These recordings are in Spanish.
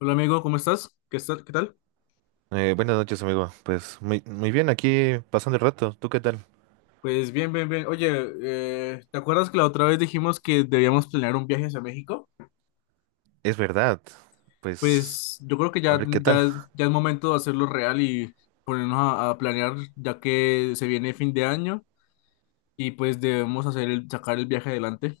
Hola amigo, ¿cómo estás? ¿Qué tal? Buenas noches, amigo. Pues muy bien, aquí pasando el rato. ¿Tú qué tal? Pues bien, bien, bien. Oye, ¿te acuerdas que la otra vez dijimos que debíamos planear un viaje hacia México? Es verdad. Pues Pues yo creo que a ver qué tal. Ya es momento de hacerlo real y ponernos a planear ya que se viene fin de año y pues debemos sacar el viaje adelante.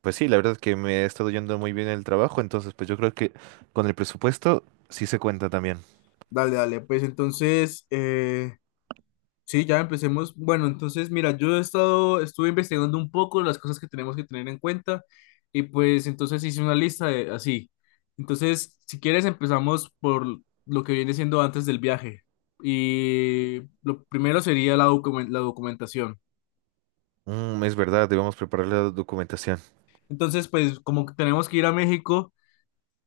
Pues sí, la verdad es que me ha estado yendo muy bien el trabajo, entonces pues yo creo que con el presupuesto sí se cuenta también. Dale, dale, pues entonces sí, ya empecemos. Bueno, entonces, mira, estuve investigando un poco las cosas que tenemos que tener en cuenta y pues entonces hice una lista de así. Entonces, si quieres, empezamos por lo que viene siendo antes del viaje. Y lo primero sería la documentación. Es verdad, debemos preparar la documentación. Entonces, pues como que tenemos que ir a México,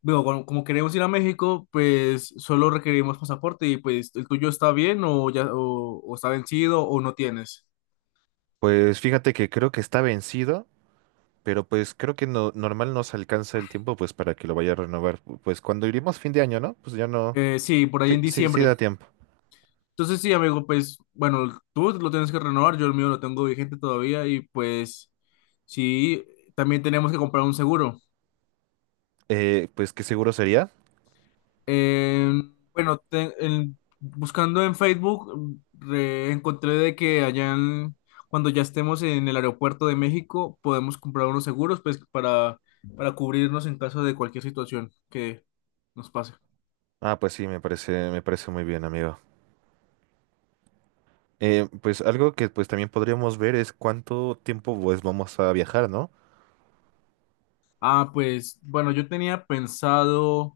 bueno, como, como queremos ir a México, pues solo requerimos pasaporte. Y pues el tuyo, ¿está bien o ya o está vencido o no tienes? Pues fíjate que creo que está vencido, pero pues creo que no, normal nos alcanza el tiempo pues para que lo vaya a renovar. Pues cuando iremos fin de año, ¿no? Pues ya no. Sí, por ahí Sí, en sí, sí diciembre. da tiempo. Entonces sí, amigo, pues bueno, tú lo tienes que renovar, yo el mío lo tengo vigente todavía y pues sí, también tenemos que comprar un seguro. Pues qué seguro sería. Eh, bueno, buscando en Facebook, encontré de que cuando ya estemos en el aeropuerto de México, podemos comprar unos seguros pues para cubrirnos en caso de cualquier situación que nos pase. Ah, pues sí, me parece muy bien, amigo. Pues algo que pues también podríamos ver es cuánto tiempo pues vamos a viajar, ¿no? Ah, pues bueno, yo tenía pensado...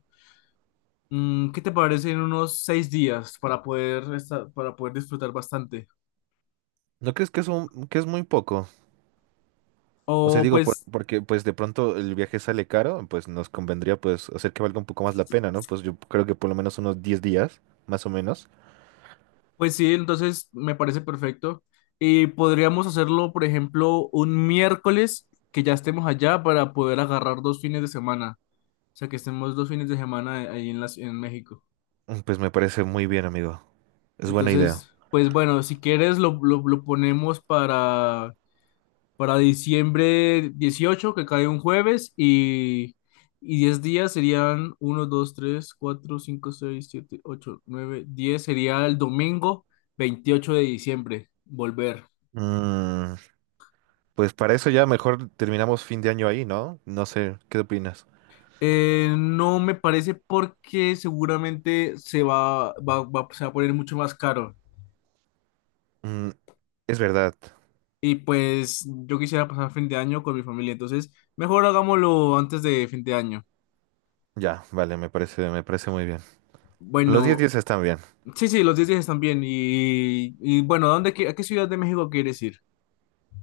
¿Qué te parece en unos 6 días para poder disfrutar bastante? ¿No crees que es un- que es muy poco? O sea, O digo, pues, porque pues de pronto el viaje sale caro, pues nos convendría pues hacer que valga un poco más la pena, ¿no? Pues yo creo que por lo menos unos 10 días, más o menos. pues sí, entonces me parece perfecto. Y podríamos hacerlo, por ejemplo, un miércoles que ya estemos allá para poder agarrar dos fines de semana. O sea, que estemos dos fines de semana ahí en en México. Pues me parece muy bien, amigo. Es buena idea. Entonces, pues bueno, si quieres lo ponemos para diciembre 18, que cae un jueves, y 10 días serían uno 2 3 4 5 6 7 8 9 diez. Sería el domingo 28 de diciembre, volver. Mm, pues para eso ya mejor terminamos fin de año ahí, ¿no? No sé, ¿qué opinas? No me parece porque seguramente se va a poner mucho más caro. Mm, es verdad. Y pues yo quisiera pasar fin de año con mi familia, entonces mejor hagámoslo antes de fin de año. Ya, vale, me parece muy bien. Los 10 Bueno, días están bien. sí, sí, los 10 días están bien. Y bueno, ¿a qué ciudad de México quieres ir?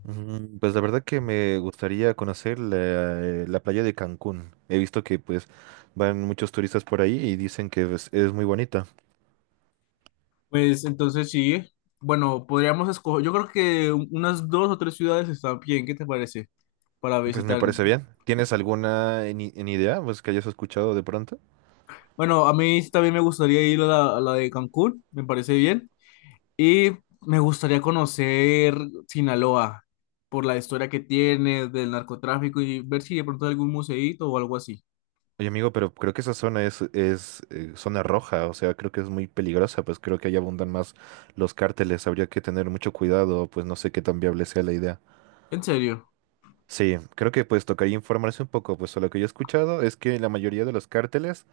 Pues la verdad que me gustaría conocer la, la playa de Cancún. He visto que pues van muchos turistas por ahí y dicen que pues, es muy bonita. Pues entonces sí, bueno, podríamos escoger, yo creo que unas dos o tres ciudades están bien, ¿qué te parece? Para Pues me visitar. parece bien. ¿Tienes alguna en idea pues que hayas escuchado de pronto? Bueno, a mí sí también me gustaría ir a a la de Cancún, me parece bien. Y me gustaría conocer Sinaloa por la historia que tiene del narcotráfico y ver si de pronto hay algún museíto o algo así. Oye amigo, pero creo que esa zona es zona roja, o sea, creo que es muy peligrosa, pues creo que ahí abundan más los cárteles. Habría que tener mucho cuidado, pues no sé qué tan viable sea la idea. ¿En serio? Sí, creo que pues tocaría informarse un poco, pues a lo que yo he escuchado es que la mayoría de los cárteles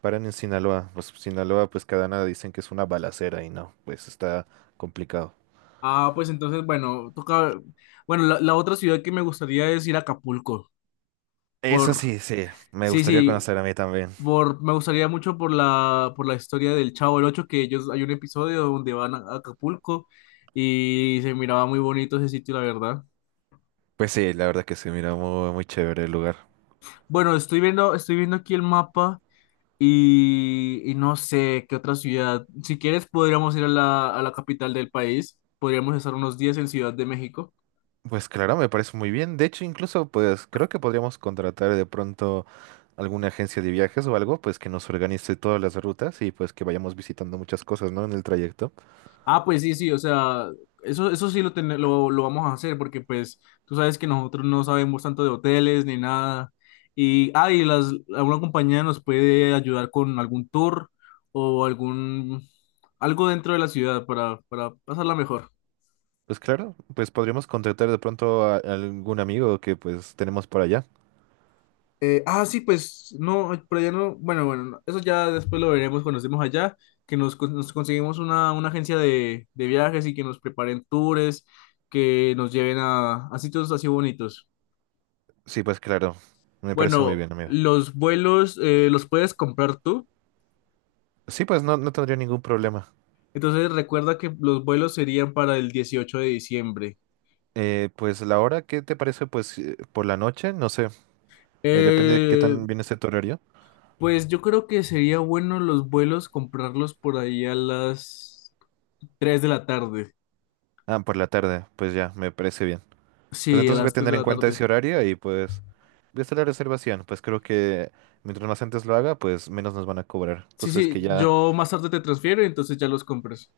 paran en Sinaloa. Pues Sinaloa, pues Cadena dicen que es una balacera y no, pues está complicado. Ah, pues entonces, bueno, toca. Bueno, la otra ciudad que me gustaría es ir a Acapulco. Eso Por. sí, sí, me Sí, gustaría sí. conocer a mí también. Por, me gustaría mucho por por la historia del Chavo del Ocho, que ellos hay un episodio donde van a Acapulco y se miraba muy bonito ese sitio, la verdad. Pues sí, la verdad que se mira muy chévere el lugar. Bueno, estoy viendo aquí el mapa y no sé qué otra ciudad. Si quieres, podríamos ir a a la capital del país. Podríamos estar unos días en Ciudad de México. Pues claro, me parece muy bien. De hecho, incluso, pues creo que podríamos contratar de pronto alguna agencia de viajes o algo, pues que nos organice todas las rutas y pues que vayamos visitando muchas cosas, ¿no? En el trayecto. Ah, pues sí, sí, o sea, eso sí lo vamos a hacer porque pues tú sabes que nosotros no sabemos tanto de hoteles ni nada. Y, ah, y alguna compañía nos puede ayudar con algún tour o algún, algo dentro de la ciudad para pasarla mejor. Pues claro, pues podríamos contratar de pronto a algún amigo que pues tenemos por allá. Ah, sí, pues no, pero ya no, bueno, bueno, no, eso ya después lo veremos cuando estemos allá, que nos conseguimos una agencia de viajes y que nos preparen tours, que nos lleven a sitios así bonitos. Sí, pues claro, me parece muy Bueno, bien, amigo. los vuelos los puedes comprar tú. Sí, pues no, no tendría ningún problema. Entonces recuerda que los vuelos serían para el 18 de diciembre. Pues la hora, ¿qué te parece? Pues por la noche, no sé, depende de qué Eh, tan bien esté tu horario. pues yo creo que sería bueno los vuelos comprarlos por ahí a las 3 de la tarde. Ah, por la tarde, pues ya, me parece bien. Pues Sí, a entonces voy a las tres tener de en la cuenta tarde. ese horario y pues voy a hacer la reservación. Pues creo que mientras más antes lo haga, pues menos nos van a cobrar. Sí, Entonces ves que sí, ya, yo más tarde te transfiero y entonces ya los compras.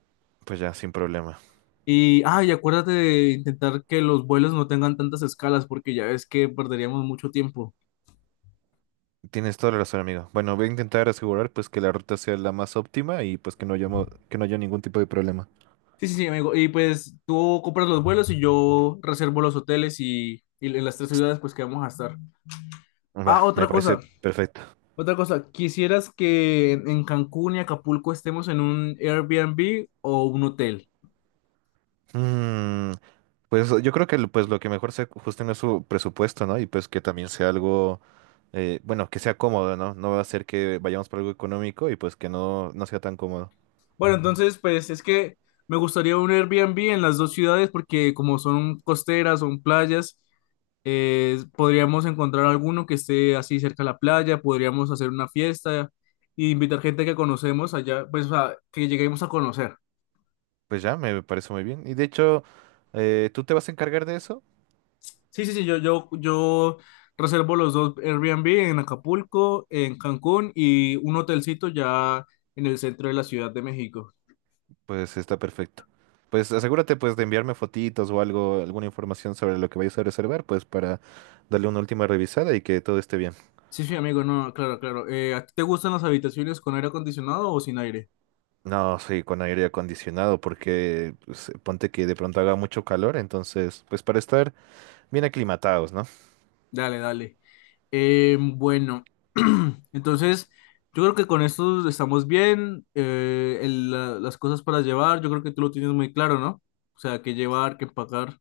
pues ya, sin problema. Y, ah, y acuérdate de intentar que los vuelos no tengan tantas escalas porque ya ves que perderíamos mucho tiempo. Tienes toda la razón, amigo. Bueno, voy a intentar asegurar pues que la ruta sea la más óptima y pues que no haya, que no haya ningún tipo de problema. Sí, sí, sí, amigo. Y pues tú compras los vuelos y yo reservo los hoteles y en las tres ciudades pues que vamos a estar. Ah, Va, me otra parece cosa, perfecto. otra cosa. ¿Quisieras que en Cancún y Acapulco estemos en un Airbnb o un hotel? Mm, Pues yo creo que pues lo que mejor se ajusten es su presupuesto, ¿no? Y pues que también sea algo, bueno, que sea cómodo, ¿no? No va a ser que vayamos por algo económico y pues que no, no sea tan cómodo. Bueno, entonces pues es que me gustaría un Airbnb en las dos ciudades porque como son costeras, son playas, podríamos encontrar alguno que esté así cerca de la playa, podríamos hacer una fiesta e invitar gente que conocemos allá, pues o sea, que lleguemos a conocer. Pues ya, me parece muy bien. Y de hecho, ¿tú te vas a encargar de eso? Sí, sí, sí, yo reservo los dos Airbnb en Acapulco, en Cancún y un hotelcito ya en el centro de la Ciudad de México. Pues está perfecto. Pues asegúrate pues de enviarme fotitos o algo, alguna información sobre lo que vayas a reservar, pues para darle una última revisada y que todo esté bien. Sí, sí, amigo, no, claro, claro. ¿A ti te gustan las habitaciones con aire acondicionado o sin aire? No, sí, con aire acondicionado, porque pues, ponte que de pronto haga mucho calor, entonces, pues para estar bien aclimatados, ¿no? Dale, dale. Bueno, entonces yo creo que con esto estamos bien. Las cosas para llevar, yo creo que tú lo tienes muy claro, ¿no? O sea, qué llevar, qué empacar.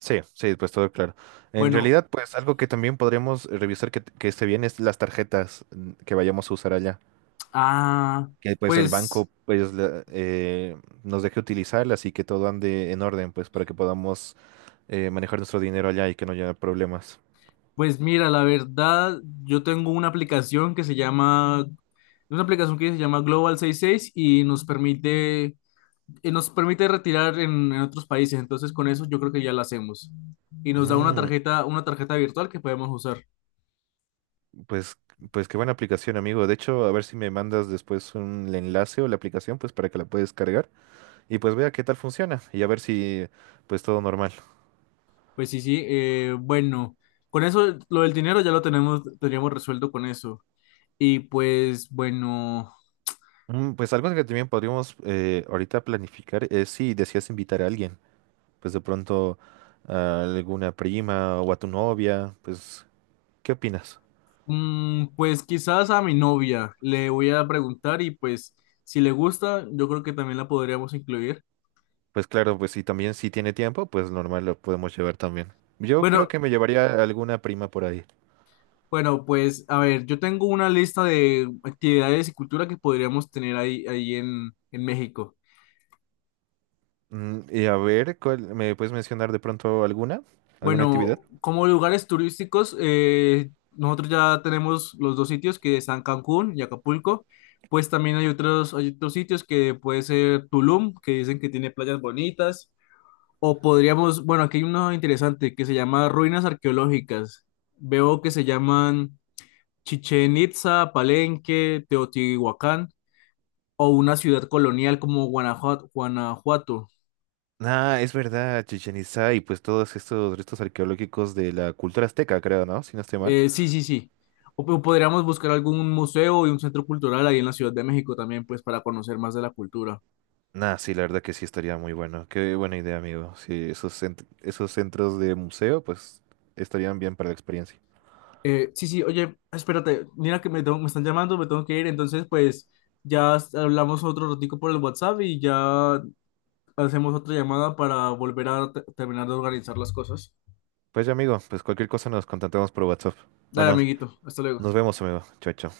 Sí, sí, pues todo claro. En Bueno, realidad, pues algo que también podremos revisar que esté bien es las tarjetas que vayamos a usar allá. ah, Que pues el pues. banco pues nos deje utilizarlas y que todo ande en orden, pues para que podamos manejar nuestro dinero allá y que no haya problemas. Pues mira, la verdad, yo tengo una aplicación que se llama Global 66 y nos permite retirar en otros países. Entonces, con eso yo creo que ya la hacemos. Y nos da Mm, una tarjeta virtual que podemos usar. pues, pues qué buena aplicación, amigo. De hecho, a ver si me mandas después un enlace o la aplicación, pues para que la puedas cargar y pues vea qué tal funciona y a ver si pues todo normal. Pues sí, sí. Bueno, con eso, lo del dinero ya lo tenemos, teníamos resuelto con eso. Y pues, bueno, Pues algo que también podríamos ahorita planificar es si deseas invitar a alguien, pues de pronto a alguna prima o a tu novia, pues ¿qué opinas? Pues quizás a mi novia le voy a preguntar y pues, si le gusta, yo creo que también la podríamos incluir. Pues claro, pues si también si tiene tiempo, pues normal lo podemos llevar también. Yo creo Bueno, que me llevaría a alguna prima por ahí. bueno, pues a ver, yo tengo una lista de actividades y cultura que podríamos tener ahí, ahí en México. Y a ver, ¿me puedes mencionar de pronto alguna? ¿Alguna actividad? Bueno, como lugares turísticos, nosotros ya tenemos los dos sitios que están Cancún y Acapulco. Pues también hay otros sitios que puede ser Tulum, que dicen que tiene playas bonitas. O podríamos, bueno, aquí hay uno interesante que se llama ruinas arqueológicas. Veo que se llaman Chichen Itza, Palenque, Teotihuacán. O una ciudad colonial como Guanajuato. Guanajuato. Ah, es verdad, Chichén Itzá y pues todos estos restos arqueológicos de la cultura azteca, creo, ¿no? Si no estoy mal. Sí, sí, sí. O, podríamos buscar algún museo y un centro cultural ahí en la Ciudad de México también, pues para conocer más de la cultura. Nah, sí, la verdad que sí estaría muy bueno. Qué buena idea, amigo. Sí, esos centros de museo, pues estarían bien para la experiencia. Sí, sí, oye, espérate, mira que me están llamando, me tengo que ir, entonces pues hablamos otro ratico por el WhatsApp y ya hacemos otra llamada para volver terminar de organizar las cosas. Pues ya, amigo, pues cualquier cosa nos contactamos por WhatsApp. Dale, Bueno, amiguito, hasta luego. nos vemos, amigo. Chao, chao.